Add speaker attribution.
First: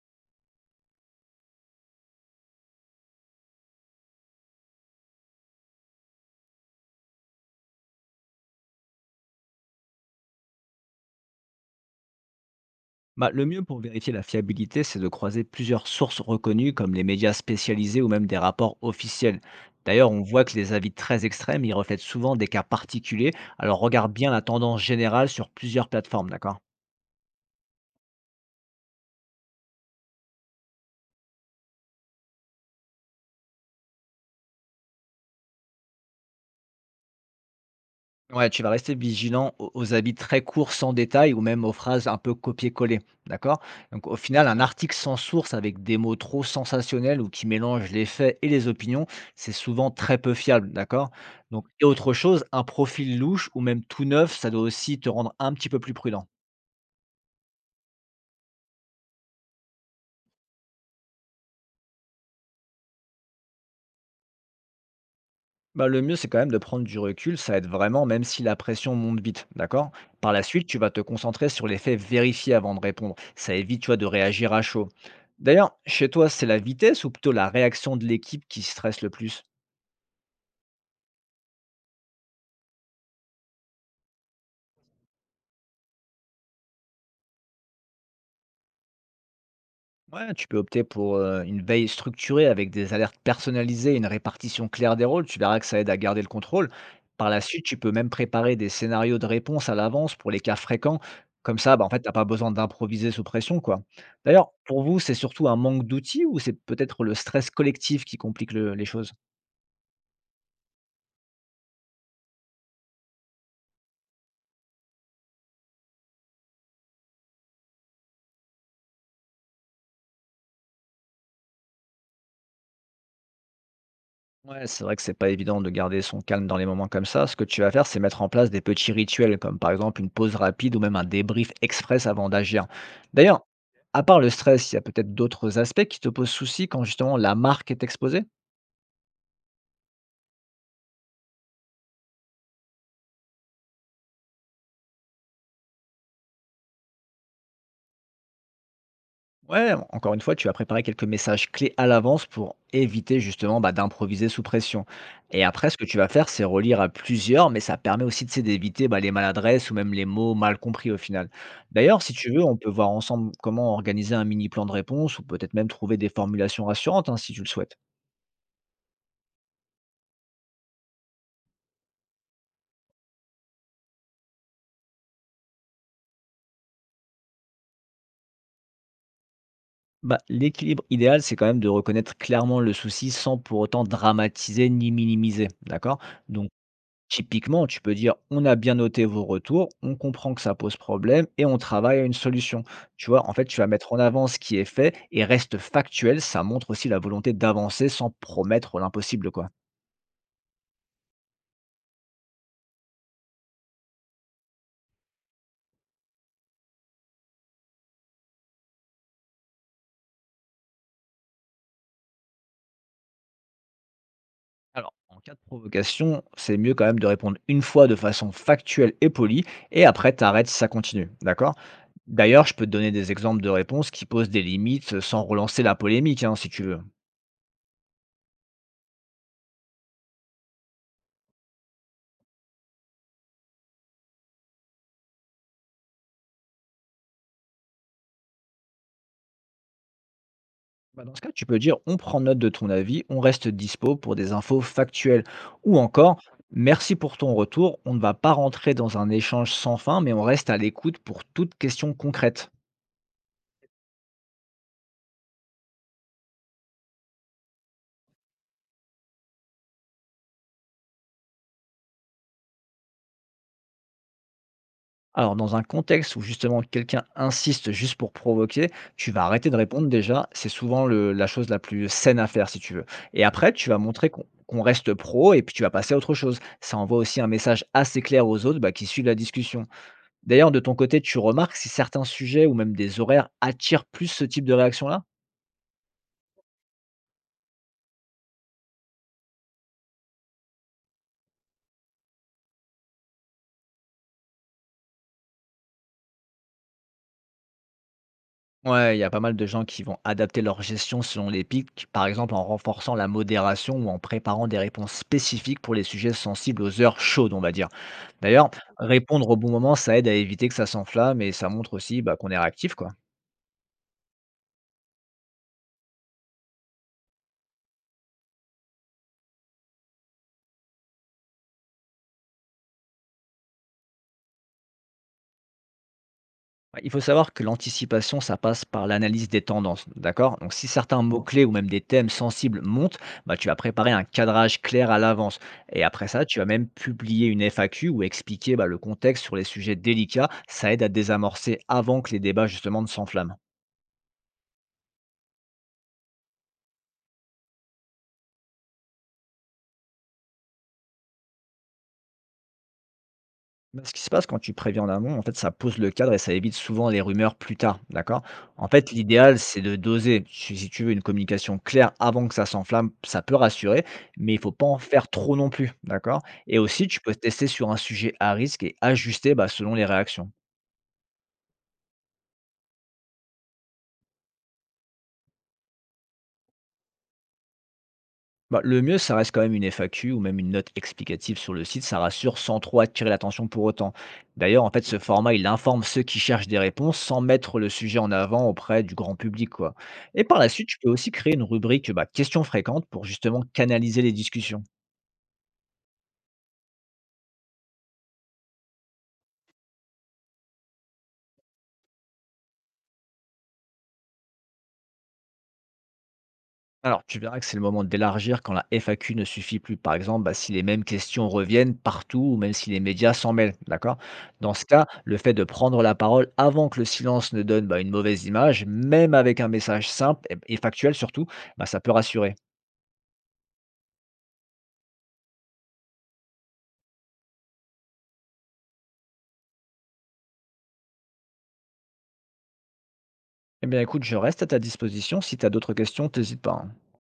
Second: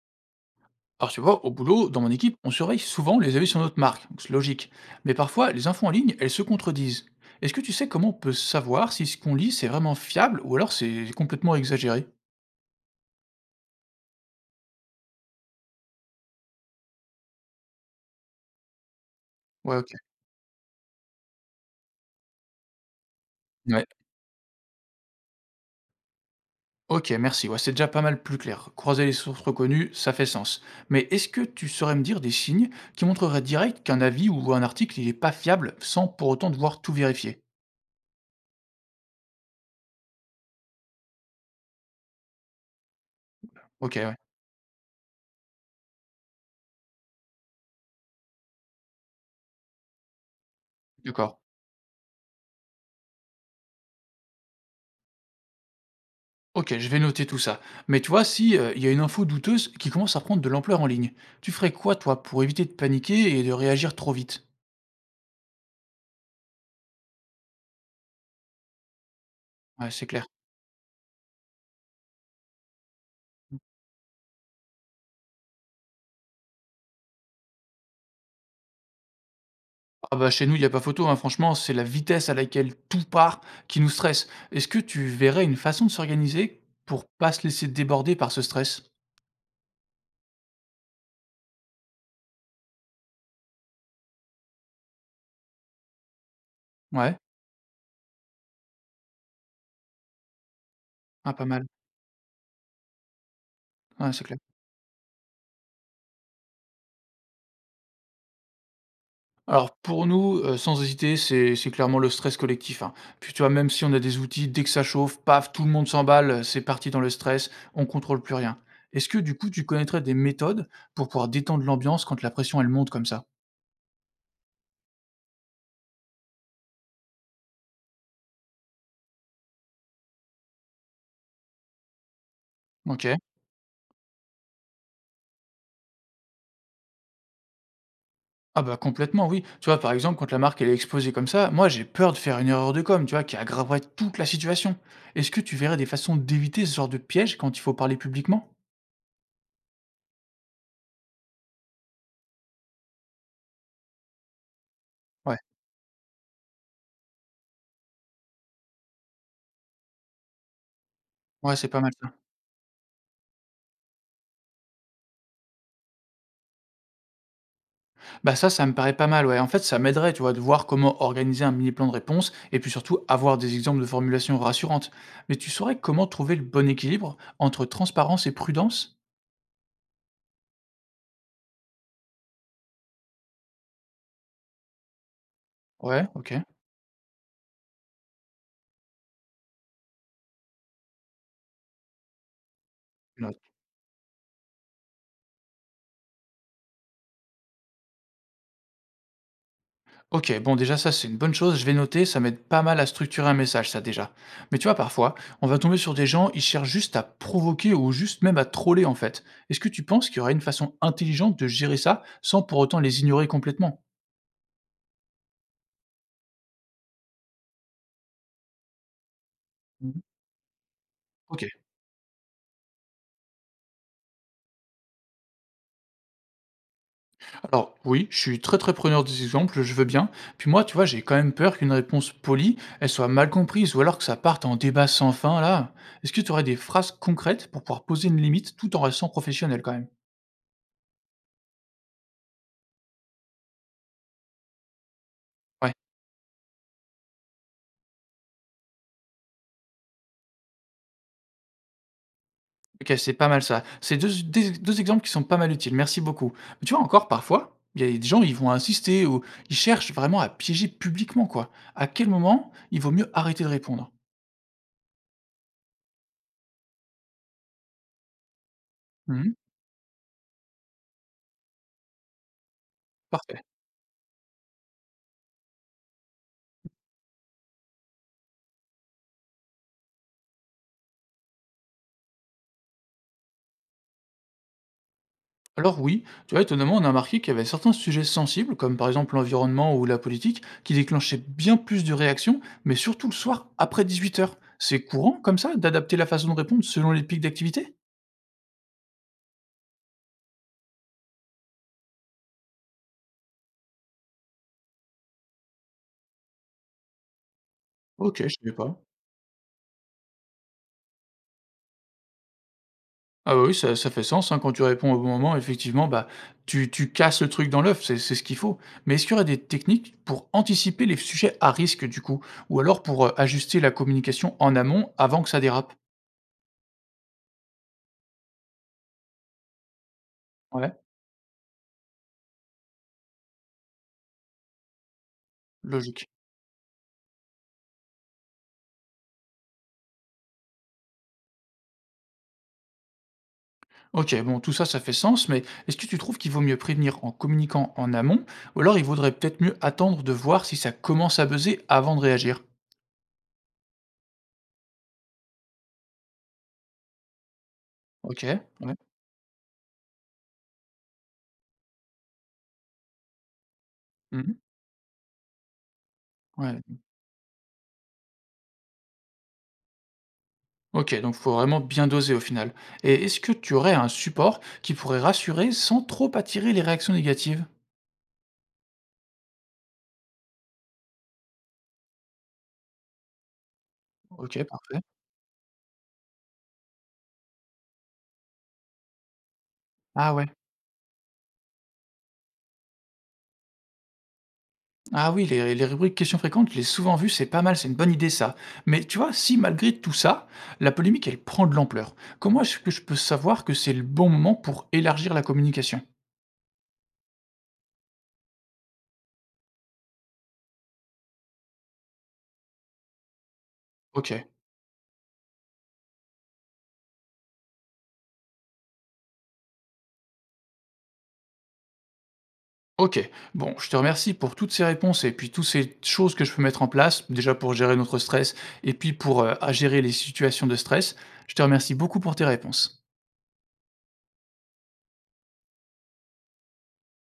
Speaker 1: Alors tu vois, au boulot, dans mon équipe, on surveille souvent les avis sur notre marque, donc c'est logique. Mais parfois, les infos en ligne, elles se contredisent. Est-ce que tu sais comment on peut savoir si ce qu'on lit, c'est vraiment fiable ou alors c'est complètement exagéré?
Speaker 2: Bah, le mieux pour vérifier la fiabilité, c'est de croiser plusieurs sources reconnues comme les médias spécialisés ou même des rapports officiels.
Speaker 1: Ouais, ok.
Speaker 2: D'ailleurs, on voit que les avis très extrêmes, ils reflètent souvent des cas particuliers. Alors
Speaker 1: Ouais.
Speaker 2: regarde bien la tendance générale sur plusieurs plateformes, d'accord?
Speaker 1: Ok, merci. Ouais, c'est déjà pas mal plus clair. Croiser les sources reconnues, ça fait sens. Mais est-ce que tu saurais me dire des signes qui montreraient direct qu'un avis ou un article, il est pas fiable sans pour autant devoir tout vérifier?
Speaker 2: Ouais, tu vas rester vigilant aux habits très courts sans détail ou même aux phrases un peu copier-coller, d'accord?
Speaker 1: Ok,
Speaker 2: Donc au
Speaker 1: ouais.
Speaker 2: final, un article sans source avec des mots trop sensationnels ou qui mélangent les faits et les opinions, c'est souvent très peu fiable, d'accord?
Speaker 1: D'accord.
Speaker 2: Donc et autre chose, un profil louche ou même tout neuf, ça doit aussi te rendre un petit peu plus prudent.
Speaker 1: OK, je vais noter tout ça. Mais tu vois, si, il y a une info douteuse qui commence à prendre de l'ampleur en ligne, tu ferais quoi toi pour éviter de paniquer et de réagir trop vite?
Speaker 2: Bah, le mieux, c'est quand même de prendre du recul, ça aide vraiment, même si la pression monte vite, d'accord?
Speaker 1: Ouais, c'est clair.
Speaker 2: Par la suite, tu vas te concentrer sur les faits vérifiés avant de répondre. Ça évite, tu vois, de réagir à chaud. D'ailleurs, chez toi, c'est la vitesse ou plutôt la réaction de l'équipe qui stresse le plus?
Speaker 1: Ah bah, chez nous, il y a pas photo, hein, franchement, c'est la vitesse à laquelle tout part qui nous stresse. Est-ce que tu verrais une façon de s'organiser pour pas se laisser déborder par ce stress?
Speaker 2: Ouais, tu peux opter pour, une veille structurée avec des alertes personnalisées une répartition claire des rôles. Tu verras que ça aide à garder le contrôle.
Speaker 1: Ouais.
Speaker 2: Par la suite, tu peux même préparer des scénarios de réponse à l'avance pour les cas fréquents.
Speaker 1: Ah, pas
Speaker 2: Comme
Speaker 1: mal.
Speaker 2: ça, bah, en fait, t'as pas besoin d'improviser sous pression, quoi.
Speaker 1: Ouais, c'est clair.
Speaker 2: D'ailleurs, pour vous, c'est surtout un manque d'outils ou c'est peut-être le stress collectif qui complique le les choses?
Speaker 1: Alors pour nous, sans hésiter, c'est clairement le stress collectif, hein. Puis tu vois, même si on a des outils, dès que ça chauffe, paf, tout le monde s'emballe, c'est parti dans le stress, on contrôle plus rien. Est-ce que du coup, tu connaîtrais des méthodes pour pouvoir détendre l'ambiance quand la pression, elle monte comme ça?
Speaker 2: Ouais, c'est vrai que c'est pas évident de garder son calme dans les moments comme ça. Ce que tu vas faire, c'est mettre en place des petits rituels, comme par exemple une pause rapide ou même un débrief express avant d'agir.
Speaker 1: OK.
Speaker 2: D'ailleurs, à part le stress, il y a peut-être d'autres aspects qui te posent souci quand justement la marque est exposée?
Speaker 1: Ah bah complètement, oui. Tu vois, par exemple, quand la marque, elle est exposée comme ça, moi, j'ai peur de faire une erreur de com, tu vois, qui aggraverait toute la situation. Est-ce que tu verrais des façons d'éviter ce genre de piège quand il faut parler publiquement?
Speaker 2: Ouais, encore une fois, tu vas préparer quelques messages clés à l'avance pour éviter justement bah, d'improviser sous pression.
Speaker 1: Ouais,
Speaker 2: Et après, ce que tu vas faire, c'est relire à plusieurs, mais ça permet aussi tu sais, d'éviter bah, les maladresses ou même les mots mal compris au final.
Speaker 1: ouais, c'est pas mal
Speaker 2: D'ailleurs,
Speaker 1: ça.
Speaker 2: si tu veux, on peut voir ensemble comment organiser un mini plan de réponse ou peut-être même trouver des formulations rassurantes hein, si tu le souhaites.
Speaker 1: Bah ça, ça me paraît pas mal, ouais. En fait, ça m'aiderait, tu vois, de voir comment organiser un mini plan de réponse et puis surtout avoir des exemples de formulations rassurantes. Mais tu saurais comment trouver le bon équilibre entre transparence et prudence?
Speaker 2: Bah, l'équilibre idéal, c'est quand même de reconnaître clairement le souci sans pour autant dramatiser ni minimiser, d'accord?
Speaker 1: Ouais, ok.
Speaker 2: Donc typiquement, tu peux dire, on a bien noté vos retours, on comprend que ça pose problème et on travaille à une solution. Tu
Speaker 1: Je
Speaker 2: vois, en
Speaker 1: note.
Speaker 2: fait, tu vas mettre en avant ce qui est fait et reste factuel. Ça montre aussi la volonté d'avancer sans promettre l'impossible, quoi.
Speaker 1: Ok, bon, déjà, ça, c'est une bonne chose. Je vais noter, ça m'aide pas mal à structurer un message, ça déjà. Mais tu vois, parfois, on va tomber sur des gens, ils cherchent juste à provoquer ou juste même à troller, en fait. Est-ce que tu penses qu'il y aurait une façon intelligente de gérer ça sans pour autant les ignorer complètement?
Speaker 2: Alors, en cas de provocation, c'est mieux quand même de répondre une fois de façon factuelle et polie et
Speaker 1: Mhm.
Speaker 2: après, t'arrêtes, si ça continue.
Speaker 1: Ok.
Speaker 2: D'accord? D'ailleurs, je peux te donner des exemples de réponses qui posent des limites sans relancer la polémique, hein, si tu veux.
Speaker 1: Alors oui, je suis très très preneur des exemples, je veux bien. Puis moi, tu vois, j'ai quand même peur qu'une réponse polie, elle soit mal comprise, ou alors que ça parte en débat sans fin, là. Est-ce que tu aurais des phrases concrètes pour pouvoir poser une limite tout en restant professionnel quand même?
Speaker 2: Bah, dans ce cas, tu peux dire on prend note de ton avis, on reste dispo pour des infos factuelles.
Speaker 1: Ouais,
Speaker 2: Ou encore, merci pour ton retour, on ne va pas rentrer dans un échange sans fin, mais on reste à l'écoute pour toute question concrète.
Speaker 1: ok, c'est pas mal ça. C'est deux, deux exemples qui sont pas mal utiles, merci beaucoup. Mais tu vois, encore parfois, il y a des gens, ils vont insister ou ils cherchent vraiment à piéger publiquement, quoi. À quel moment il vaut mieux arrêter de répondre?
Speaker 2: Alors, dans un contexte où justement quelqu'un insiste juste pour provoquer, tu vas
Speaker 1: Mhm,
Speaker 2: arrêter de répondre déjà. C'est souvent la chose la plus saine à faire si tu veux. Et
Speaker 1: parfait.
Speaker 2: après, tu vas montrer qu'on reste pro et puis tu vas passer à autre chose. Ça envoie aussi un message assez clair aux autres bah, qui suivent la discussion. D'ailleurs, de ton côté, tu remarques si certains sujets ou même des horaires attirent plus ce type de réaction-là?
Speaker 1: Alors oui, tu vois, étonnamment, on a remarqué qu'il y avait certains sujets sensibles, comme par exemple l'environnement ou la politique, qui déclenchaient bien plus de réactions, mais surtout le soir après 18 heures. C'est courant comme ça d'adapter la façon de répondre selon les pics d'activité?
Speaker 2: Ouais, il y a pas mal de gens qui vont adapter leur gestion selon les pics, par exemple en renforçant la modération ou en préparant des réponses spécifiques pour les sujets sensibles aux heures chaudes, on va dire.
Speaker 1: Ok, je
Speaker 2: D'ailleurs,
Speaker 1: savais pas.
Speaker 2: répondre au bon moment, ça aide à éviter que ça s'enflamme et ça montre aussi bah, qu'on est réactif, quoi.
Speaker 1: Ah bah oui, ça fait sens, hein, quand tu réponds au bon moment, effectivement, bah tu casses le truc dans l'œuf, c'est ce qu'il faut. Mais est-ce qu'il y aurait des techniques pour anticiper les sujets à risque du coup, ou alors pour ajuster la communication en amont avant que ça dérape?
Speaker 2: Ouais, il faut savoir que l'anticipation, ça passe par l'analyse des tendances, d'accord? Donc si
Speaker 1: Ouais,
Speaker 2: certains mots-clés ou même des thèmes sensibles montent, bah, tu vas préparer un cadrage clair à l'avance. Et après
Speaker 1: logique.
Speaker 2: ça, tu vas même publier une FAQ ou expliquer bah, le contexte sur les sujets délicats. Ça aide à désamorcer avant que les débats justement ne s'enflamment.
Speaker 1: OK, bon, tout ça, ça fait sens, mais est-ce que tu trouves qu'il vaut mieux prévenir en communiquant en amont, ou alors il vaudrait peut-être mieux attendre de voir si ça commence à buzzer avant de réagir?
Speaker 2: Bah, ce qui se passe quand tu préviens en amont, en fait, ça pose le cadre et ça évite souvent les rumeurs plus tard, d'accord?
Speaker 1: OK,
Speaker 2: En
Speaker 1: ouais.
Speaker 2: fait, l'idéal, c'est de doser. Si tu veux une communication claire avant que ça s'enflamme, ça peut rassurer, mais
Speaker 1: Mmh.
Speaker 2: il faut pas en faire trop non plus, d'accord? Et
Speaker 1: Ouais.
Speaker 2: aussi, tu peux tester sur un sujet à risque et ajuster bah, selon les réactions.
Speaker 1: OK, donc faut vraiment bien doser au final. Et est-ce que tu aurais un support qui pourrait rassurer sans trop attirer les réactions négatives?
Speaker 2: Bah, le mieux, ça reste quand même une FAQ ou même une note explicative sur le site, ça rassure sans trop attirer l'attention pour autant.
Speaker 1: OK,
Speaker 2: D'ailleurs, en
Speaker 1: parfait.
Speaker 2: fait, ce format, il informe ceux qui cherchent des réponses sans mettre le sujet en avant auprès du grand public, quoi.
Speaker 1: Ah
Speaker 2: Et
Speaker 1: ouais.
Speaker 2: par la suite, tu peux aussi créer une rubrique bah, questions fréquentes pour justement canaliser les discussions.
Speaker 1: Ah oui, les rubriques questions fréquentes, je l'ai souvent vu, c'est pas mal, c'est une bonne idée ça. Mais tu vois, si malgré tout ça, la polémique, elle prend de l'ampleur, comment est-ce que je peux savoir que c'est le bon moment pour élargir la communication?
Speaker 2: Alors, tu verras que c'est le moment d'élargir quand la FAQ ne suffit plus. Par exemple, bah, si les mêmes questions reviennent partout ou même si les médias s'en mêlent, d'accord?
Speaker 1: Ok,
Speaker 2: Dans ce cas, le fait de prendre la parole avant que le silence ne donne bah, une mauvaise image, même avec un message simple et factuel surtout, bah, ça peut rassurer.
Speaker 1: ok. Bon, je te remercie pour toutes ces réponses et puis toutes ces choses que je peux mettre en place, déjà pour gérer notre stress et puis pour à gérer les situations de stress. Je te remercie beaucoup pour tes réponses.
Speaker 2: Eh bien, écoute, je reste à ta disposition. Si tu as d'autres questions, n'hésite pas, hein.